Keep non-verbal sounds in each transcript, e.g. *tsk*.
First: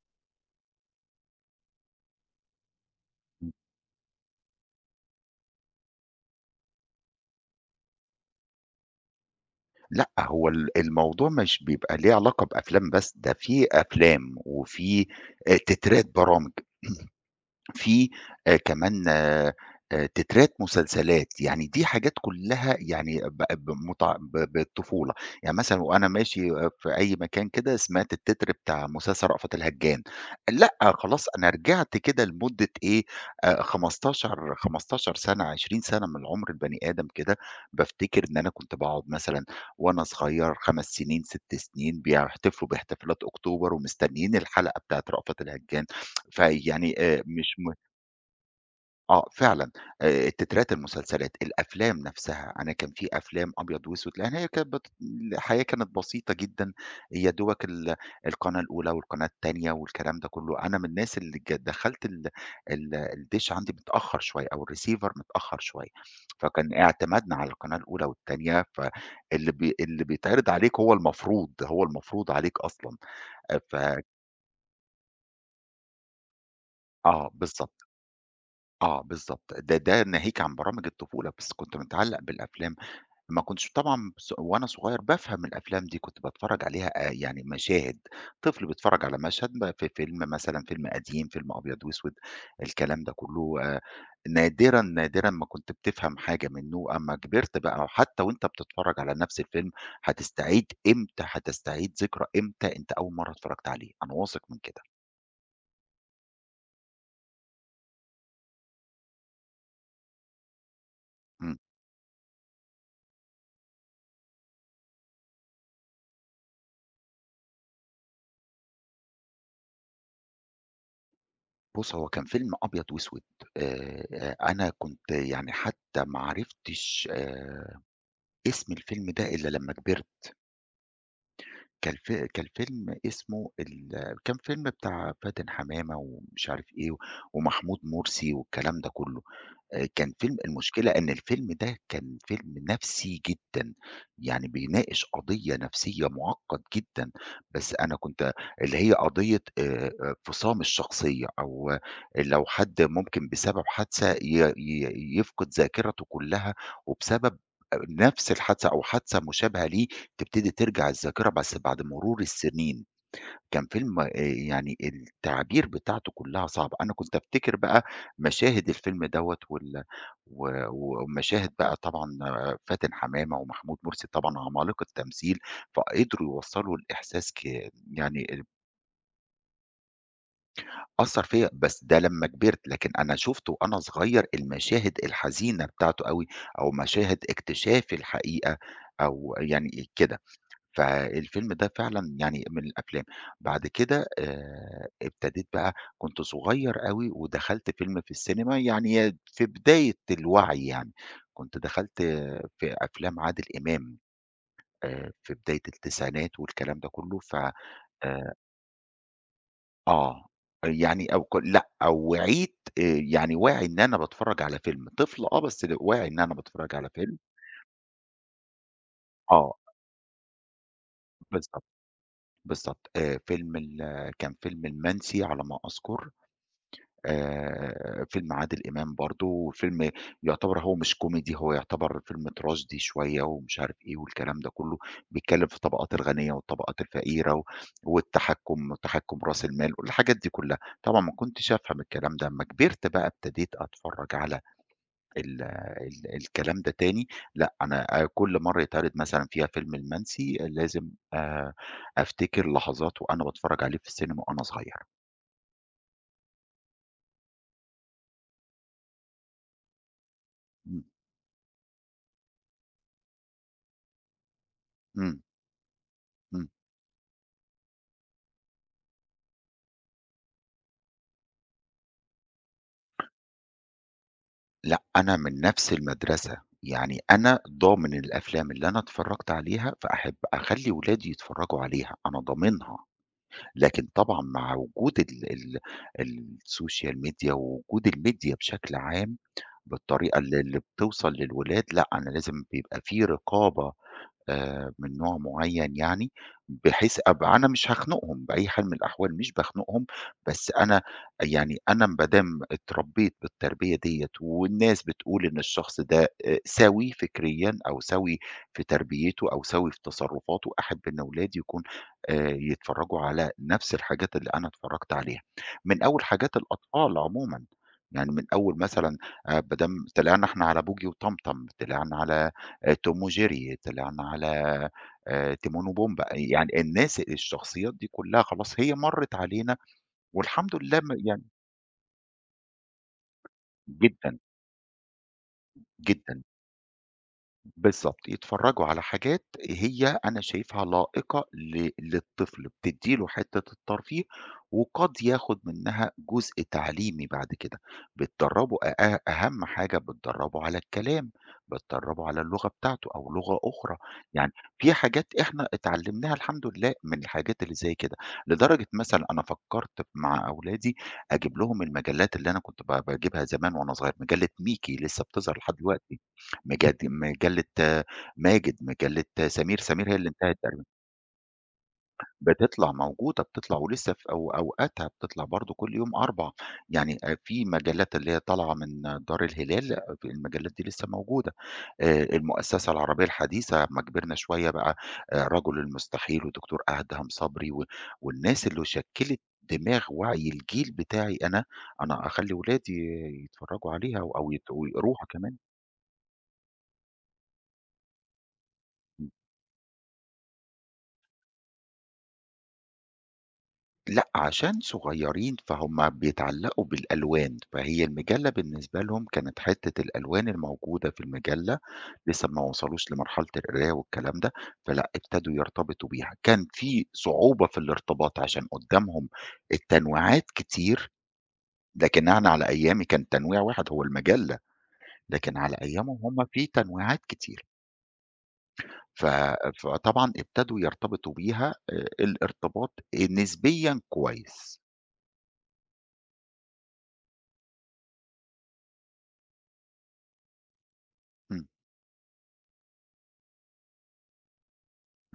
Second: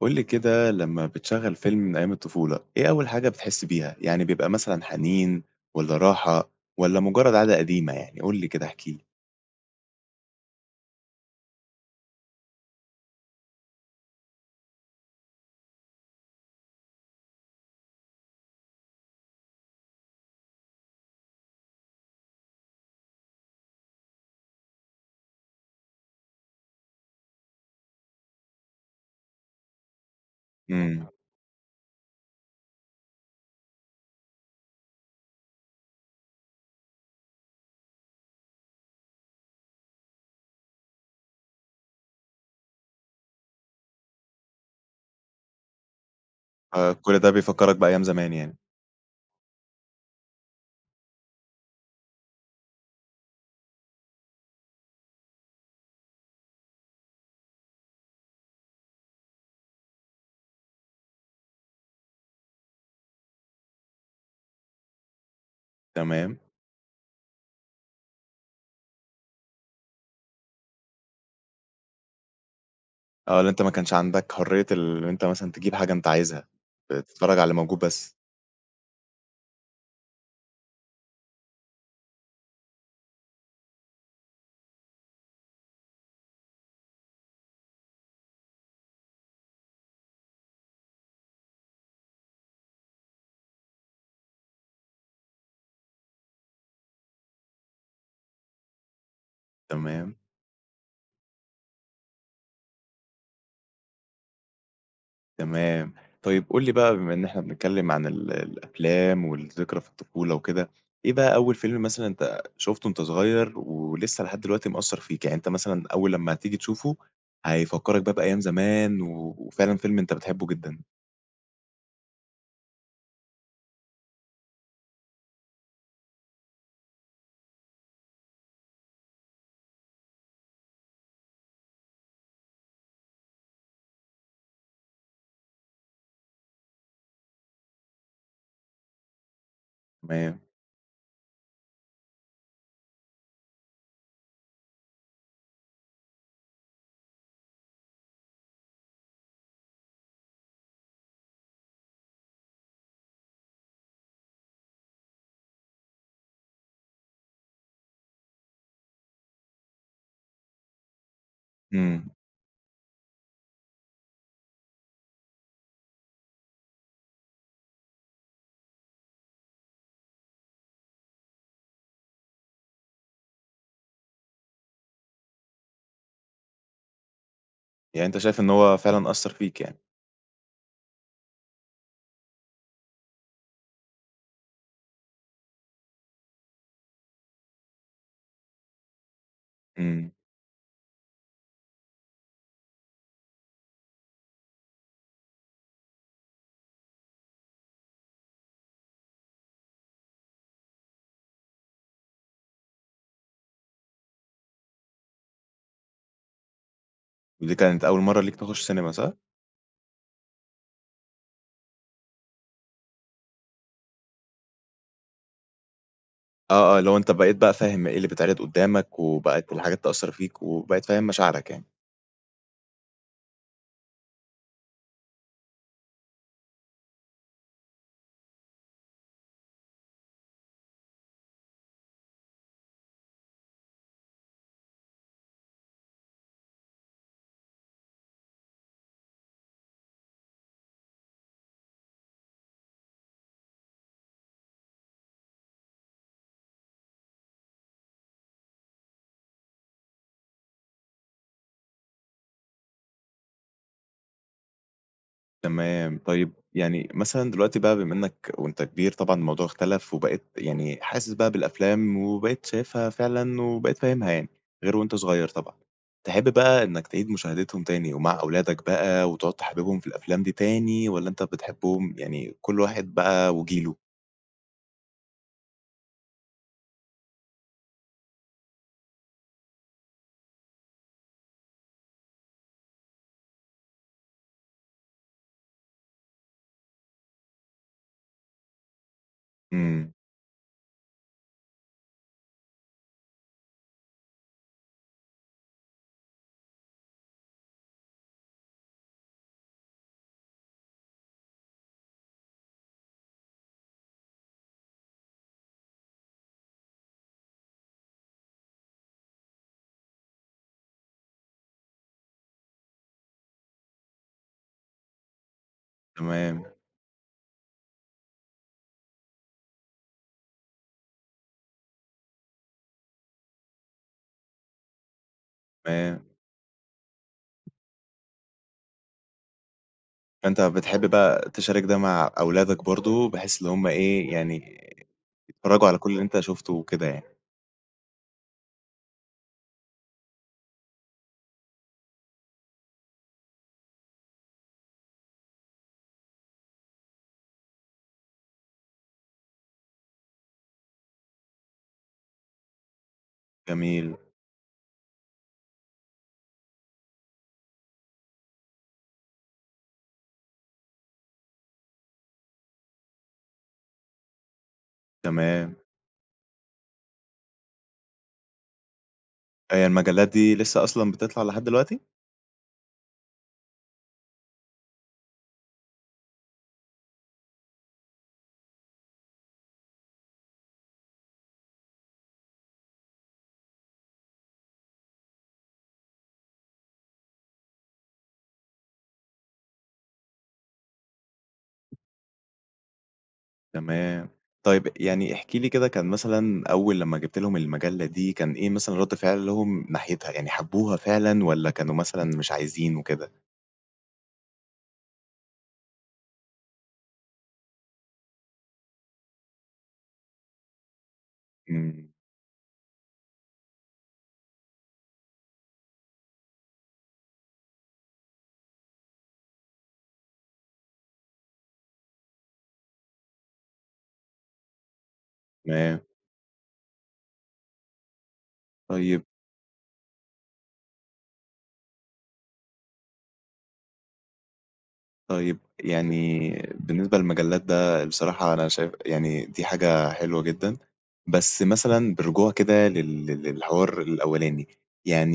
قُل لي كده لمّا بتشغّل فيلم من أيام الطفولة، إيه أول حاجة إمم. بتحس بيها؟ يعني بيبقى مثلًا حنين والّا راحة والّا مُجّرد عادة قديمة يعني؟ قُل لي كده احكِ لي. لأ، هو ال الموضوع مش بيبقى ليه علاقة بأفلام بس، ده فيه أفلام وفيه آآ تترات برامج، *clears throat* فيه آآ كمان آآ آآ تترات مسلسلات، يعني دي حاجات كُلّها يعني بقت بمتع ب بالطفولة. يعني مثلًا وأنا ماشي آآ في أي مكان كده، سمعت التتر بتاع مسلسل رأفت الهَجّان، لأ، إمم. خلاص أنا رجعت كده لمُدّة إيه، آآ خمستاشر 15 سَنة، 20 سَنة من عُمر البني آدم كده، بافتكر إن أنا كنت باقعُد مثلًا وأنا صغير 5 سِنين، 6 سِنين، بيحتفلوا باحتفالات أكتوبر ومستنّيين الحلقة بتاعة رأفت الهَجّان. *tsk* آآ، فيعني كل آآ ده مش م بيفكّرك بأيام زمان يعني. آه، فعلًا آآ تترات المسلسلات، الأفلام نَفْسها. أنا كان فيه أفلام أبيض وأسود، لإن هي كانت بت الحياة كانت بسيطة جدًا، يا دوبك ال القناة الأولى والقناة التانية والكلام ده كُلّه. أنا من الناس اللي ك دخَّلت ال ال الدِش عندي متأخّر شوية أو الReceiver متأخّر شوية، تمام. فكان اعتمادنا على القناة الأولى والتانية، ف اللي بي اللي بيتعرّض عليك هو المفروض، هو المفروض عليك أصلًا. آه، اللي آآ أنت ما ف كانش عندك حرية اللي إن أنت مثلًا تجيب حاجة أنت عايزها، آآ آه، تتفرّج على اللي موجود بالضبط. بس. آه، بالضبط. ده، ده ناهيك عن برامج الطفولة، بس كنت متعلَّق بالأفلام، ما كنتش طبعًا ص وأنا صغير بافهم الأفلام دي، كنت باتفرّج عليها آآ يعني مشاهد، طفل بيتفرّج على مشهد م في فيلم مثلًا فيلم قديم، فيلم أبيض وأسود، الكلام ده كُلّه آآ نادرًا، نادرًا ما كنت بتفهم حاجة منّه، أمّا كبرت بقى حتّى وأنت بتتفرّج على نَفْس الفيلم تمام. هتستعيد، إمتى هتستعيد ذكرى، إمتى أنت أول مرّة اتفرّجت عليه، أنا واثق من كده. تمام، طيب قُل لي بقى بما إن إحنا بنتكلم عن ال الأفلام والذكرى في الطفولة وكده، إيه بقى أول إمم. فيلم مثلًا أنت شفتُه وأنت صغير ولسه لحد دلوقتي مأثّر فيك؟ يعني أنت مثلًا أول لمّا هتيجي تشوفُه هيفكّرك بقى بأيام زمان و وفعلًا فيلم أنت بتحبه جدًا؟ بُصّ، هو كان فيلم أبيض واسود، آآ آآ، أنا كنت يعني حتى ما عرفتش آآ، اسم الفيلم ده إلّا لمّا كبرت. كان في كان فيلم اسمه ال كان فيلم بتاع فاتن حمامة ومش عارف إيه ومحمود مرسي والكلام ده كُلّه آآ، كان فيلم تمام. المشكلة إن الفيلم ده كان فيلم نَفْسي جدًا يعني بيناقش قضية نفسية معقّد جدًا، بس أنا كنت اللي هي قضية آآ، آآ، انفصام الشخصية أو لو حد ممكن بسبب حادثة ي ي يفقد ذاكرتُه كُلّها، وبسبب نفس الحادثة، أو حادثة مشابهة ليه، تبتدي ترجع الذاكرة بس بعد إمم. مرور السنين كان فيلم آآ، يعني التعابير بتاعتُه كُلّها صعبه، أنا كنت أفتكر بقى مشاهد الفيلم دوَّة وال و ومشاهد بقى طبعًا آآ، فاتن حمامة ومحمود مرسي، طبعًا عمالقة تمثيل فقدروا يوصّلوا الإحساس ك يعني أنت يعني شايف ال إن هو فعلًا أثّر فيك يعني؟ أثّر فيّا بس ده لمّا كبرت، لكن أنا شُفته وأنا صغيّر، المشاهد الحزينة بتاعته أوي، أو مشاهد اكتشاف الحقيقة، أو يعني إمم. كده. فالفيلم ده فعلًا يعني من الأفلام بعد كده آآ، ابتديت بقى كنت صغيّر أوي ودخلت فيلم في الcinema يعني يا د في بداية الوعي يعني، كنت دخلت في أفلام عادل إمام آآ، في بداية التسعينات والكلام ده كلّه ف ودي كانت أول مرّة آآ ليك تخُش cinema، صح؟ آه، أ يعني أو كل لأ، أو وعيت آآ، يعني واعي إن أنا باتفرّج على فيلم، طفل آه، بس ل واعي إن أنا باتفرّج آه، آه، على اللي هو أنت فيلم. بقيت بقى فاهم إيه اللي بيتعرض قدّامك، وبقت آه. الحاجات تأثّر فيك، وبقيت فاهم مشاعرك بالضبط. يعني. بالضبط آآ، فيلم ال كان فيلم المَنسي على ما أذكُر، آآ، فيلم عادل إمام برضه وفيلم يعتبر هو مش comedy هو يعتبر فيلم tragedy شوية ومش عارف إيه والكلام ده كلّه، بيتكلم في الطبقات الغنية والطبقات الفقيرة و والتحكُم وتحكُم راس المال والحاجات دي كلّها. طبعًا ما كنتش أفهم الكلام ده، أمّا كبرت بقى ابتديت أتفرّج على ال ال الكلام ده تاني لأ، أنا آآ كل مرّة يتعرض مثلًا فيها فيلم المَنسي آآ لازم آآ، أفتكر لحظات وأنا باتفرّج عليه في الcinema وأنا صغير. تمام. طيب يعني مثلًا دلوقتي بقى بما إنّك وأنت كبير طبعًا الموضوع اختلف، وبقيت يعني إمم. حاسس بقى بالأفلام وبقيت شايفها فعلًا وبقيت فاهمها يعني، غير وأنت إمم. صغيّر طبعًا. تحب إمم. بقى إنّك تعيد مشاهدتهم تاني ومع أولادك بقى وتقعُد تحببهم في الأفلام دي تاني، والّا أنت بتحبهم يعني كل واحد بقى وجيله؟ لأ، أنا من نَفْس المدرسة، يعني أنا ضامن الأفلام اللي أنا اتفرّجت عليها فأحب أخلّي ولادي يتفرّجوا عليها، أنا ضامنها. لكن طبعًا مع وجود ال ال الSocial Media ووجود الMedia بشكل عام إمم. بالطريقة اللي اللي بتوصل للولاد، لأ، أنا لازم بيبقى في رقابة آآ، من نوع معيّن يعني، بحيث أب أنا مش هاخنُقهم بأي حال من الأحوال مش باخنُقهم، بس أنا يعني أنا م با دام اتربيت بالتربية دِيّة والناس بتقول إن الشخص ده آآ سوي فكريًا أو سوي في تربيته أو سوي في تصرفاته، أحب إن أولادي يكون آآ، يتفرّجوا على نَفْس الحاجات اللي أنا اتفرّجت عليها، من أول حاجات تمام. الأطفال عمومًا، يعني من أول مثلًا آآ با دام طلعنا إحنا على بوجي وطمطم، طلعنا على آآ Tom وJerry، طلعنا على آآ Timon تمام. وPumbaa آآ يعني الناس الشخصيات دي كلّها خلاص هي مرّت علينا فأنت والحمد لله بتحب م يعني بقى تشارك ده مع أولادك برضه بحيث اللي هُم إيه جدًا. يعني يتفرّجوا على كل اللي أنت جدًا. شُفته وكده يعني. بالضبط، يتفرّجوا على حاجات هي أنا شايفها لائقة ل للطفل بتدّي له حتة الترفيه، وقد ياخد منها جزء تعليمي بعد ك ده بتدرّبه آآ، أهم حاجة بتدرّبه على الكلام، بتدرّبه على اللغة بتاعته، أو لغة أخرى جميل. يعني في حاجات إحنا اتعلمناها الحمد لله، من الحاجات اللي زي كده لدرجة مثلًا أنا فكّرت مع أولادي أجيب لهم المجلات اللي أنا كنت ب باجيبها زمان وأنا صغير مجلة Mickey لسه بتظهر لحد تمام. دلوقتي، مجد مجلة ماجد، مجلة سمير هي سمير هي اللي المجلات دي انتهت تقريبًا. لسة أصلًا بتطلع لحد دلوقتي؟ بتطلع، موجودة بتطلع ولسه ف أو أو أوقاتها بتطلع برضه كُلّ يوم أربع، يعني آآ، في مجلات اللي هي طالعة من دار الهلال، المجلات دي لسه موجودة آآ، المؤسسة العربية الحديثة أمّا كبرنا شوية بقى آآ، رَجُل المستحيل، ودكتور أدهم صبري و والناس اللي شكِّلت دماغ ووعي الجيل بتاعي أنا، أنا أخلي ولادي يتفرّجوا عليها تمام، أو يت طيب ويقروها يعني كمان. احكِ لي كده كان مثلًا أول لمّا جِبت لهم المجلة دي كان إيه مثلًا رد إمم. فعلهم ناحيتها؟ يعني حبوها فعلًا والَّا كانوا مثلًا مش عايزين وكده؟ لأ، عشان صغيرين فهم بيتعلقوا بالألوان، فهي المجلة بالنسبة لهم كانت حتة الألوان الموجودة في المجلة، إمم. لسه ما وصلوش لمرحلة القراية والكلام ده فلأ، ابتدوا يرتبطوا بيها، كان في صعوبة في الارتباط عشان قدامهم التنويعات كتير لكن أنا على أيامي كان تنويع واحد هو المجلة، لكن على تمام. أيامهم هم في تنويعات كتيرة. طيب. ف فطبعًا ابتدوا يرتبطوا بيها آآ، الارتباط آآ، نسبيًا كويس. طيب، يعني بالنسبة للمجلات ده بصراحة أنا شايف يعني دي حاجة حلوة جدًا، بس امم. مثلًا بالرجوع كده لل لل للحوار الأولاني،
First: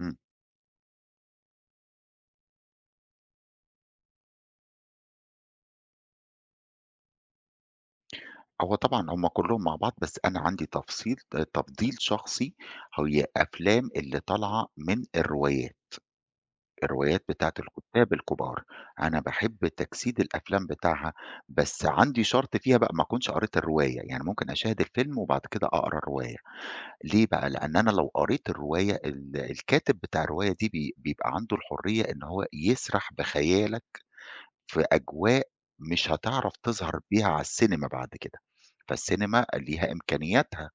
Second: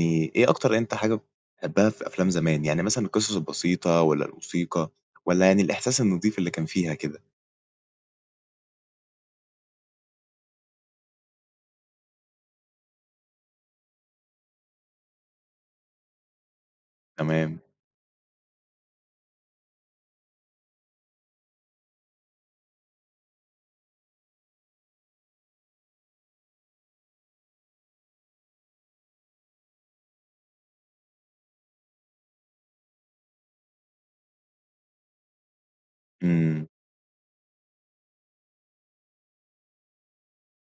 امم. إيه أكتر حاجة أنت بتحبها في أفلام زمان؟ يعني مثلًا القصص البسيطة والَّا الموسيقى والَّا يعني الإحساس النضيف اللي كان فيها كده؟ هو طبعًا هم كلهم مع بعض، بس أنا عندي تفصيل آآ، تفضيل شخصي، هي أفلام اللي طالعة من الروايات، الروايات بتاعة تمام. الكُتّاب الكبار، أنا باحب تجسيد الأفلام بتاعها، بس عندي شَرْط فيها بقى ما أكونش قريت الرواية، يعني ممكن أشاهد الفيلم وبعد كده أقرا الرواية، ليه بقى؟ لأن أنا لو قريت الرواية ال الكاتب بتاع الرواية دي بي بيبقى عنده الحرية إن هو يسرح بخيالك في أجواء مش هتعرف إمم. تظهر بيها على السينما بعد كده، فالسينما ليها إمكانياتها،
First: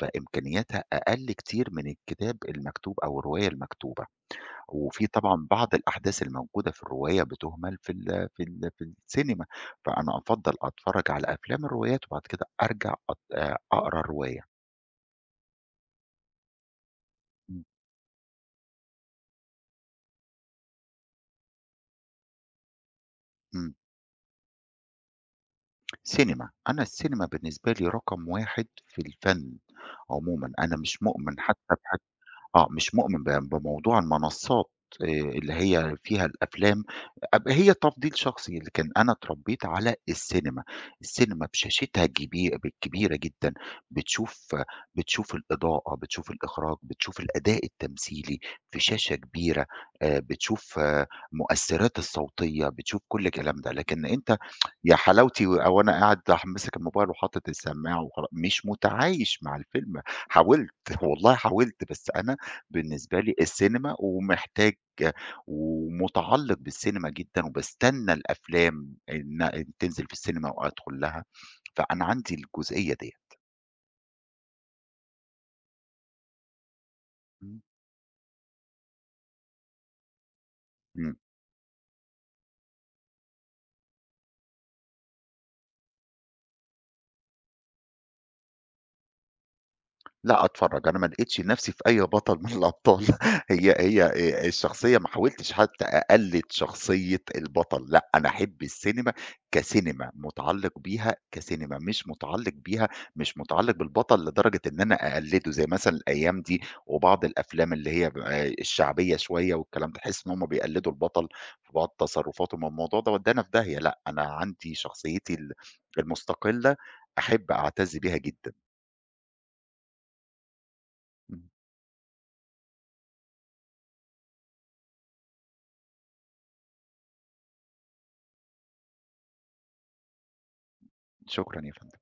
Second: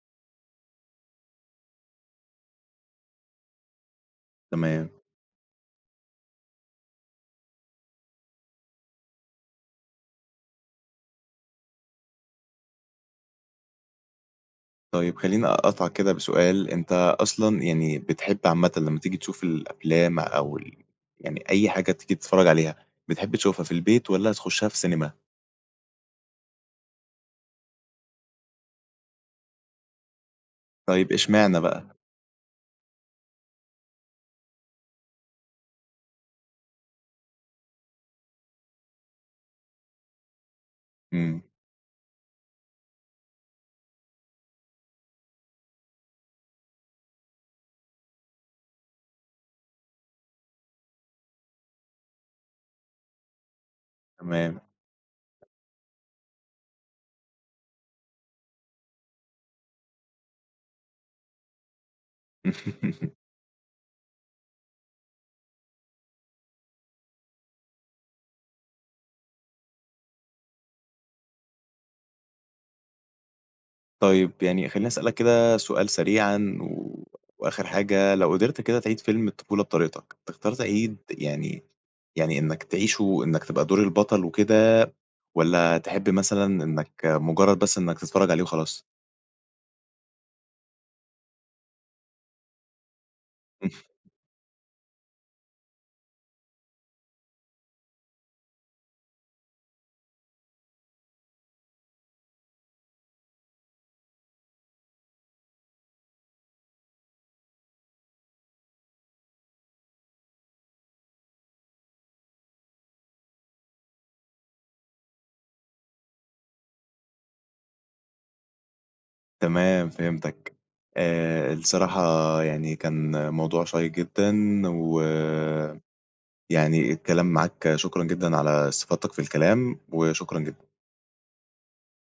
فإمكانياتها أقلّ كتير من الكتاب المكتوب، أو الرواية المكتوبة، تمام. وفي طبعًا بعض الأحداث الموجودة في الرواية بتُهمَل في ال في ال في السينما، فأنا أفضّل أتفرّج على أفلام الروايات، وبعد كده أرجع أط آآ، أقرأ الرواية. طيب خلّيني أقاطعك كده بسؤال، أنت أصلًا امم. يعني بتحب عامةً لما تيجي تشوف الأفلام أو ال يعني أي حاجة تيجي تتفرج عليها، بتحب تشوفها في إمم. البيت والّا تخشها في سينيما؟ سينيما، أنا السينيما بالنسبة لي رقم 1 في الفن عمومًا. أنا مش طيب، مؤمن حتى اشمعنى بح بقى؟ آه، مش مؤمن ب بموضوع المنصات، آآ اللي هي فيها الأفلام أب هي تفضيل شخصي، لكن أنا اتربيت على السينما. إمم. السينما بشاشتها الجبي ب الكبيرة جدًا، بتشوف بتشوف الإضاءة، بتشوف الإخراج، بتشوف الأداء التمثيلي في شاشة كبيرة، آآ بتشوف مؤثرات الصوتية، بتشوف كل الكلام ده. لكن أنت تمام. *tsk* يا حلاوتي، و وأنا قاعد ح ماسك الموبايل وحاطط السماعة وخـلا مش متعايش مع الفيلم. حاولت، *chuckles* والله حاولت، بس أنا *chuckles* بالنسبة لي السينما ومحتاج ومتعلق بالسينيما جدًا، وباستنى الأفلام إن تنزل في السينيما وأدخل لها. فأنا عندي الجزئية ديّة. طيب، يعني خلّيني أسألك كده سؤال سريعًا و إمم. وآخر حاجة، لو قدرت كده تِعيد فيلم الطفولة بطريقتك، تختار تِعيد إمم. يعني يعني إنّك تعيشه إنك تبقى دور البطل وكده، والّا تحب مثلًا إنك مجرد بس إنّك تتفرج عليه وخلاص؟ لأ، أتفرج. أنا ما لقيتش نفسي في أي بطل من الأبطال. *chuckles* هي *chuckles* هي آآ الشخصية ما حاولتش حتى أقلد شخصية البطل. لأ، أنا أحب السينيما، كسينيما متعلّق بيها كسينيما مش متعلّق بيها مش متعلّق بالبطل لدرجة إن أنا أقلّده، زي مثلًا الأيام دي، وبعض الأفلام اللي هي، آآ الشعبية شوية والكلام ده، تحس إن هُم بيقلّدوا البطل في بعض تصرفاته، ما هو الموضوع ده ودّانا في داهية. لأ، أنا عندي شخصيتي ال المستقلة أحب أعتز بيها جدًا. تمام، فهمتك. إمم. آآ الصراحة يعني كان موضوع شيّق جدًا، و يعني الكلام معاك شكرًا جدًا على استفاضتك في الكلام، وشكرًا جدًا. شكرًا يا فندم.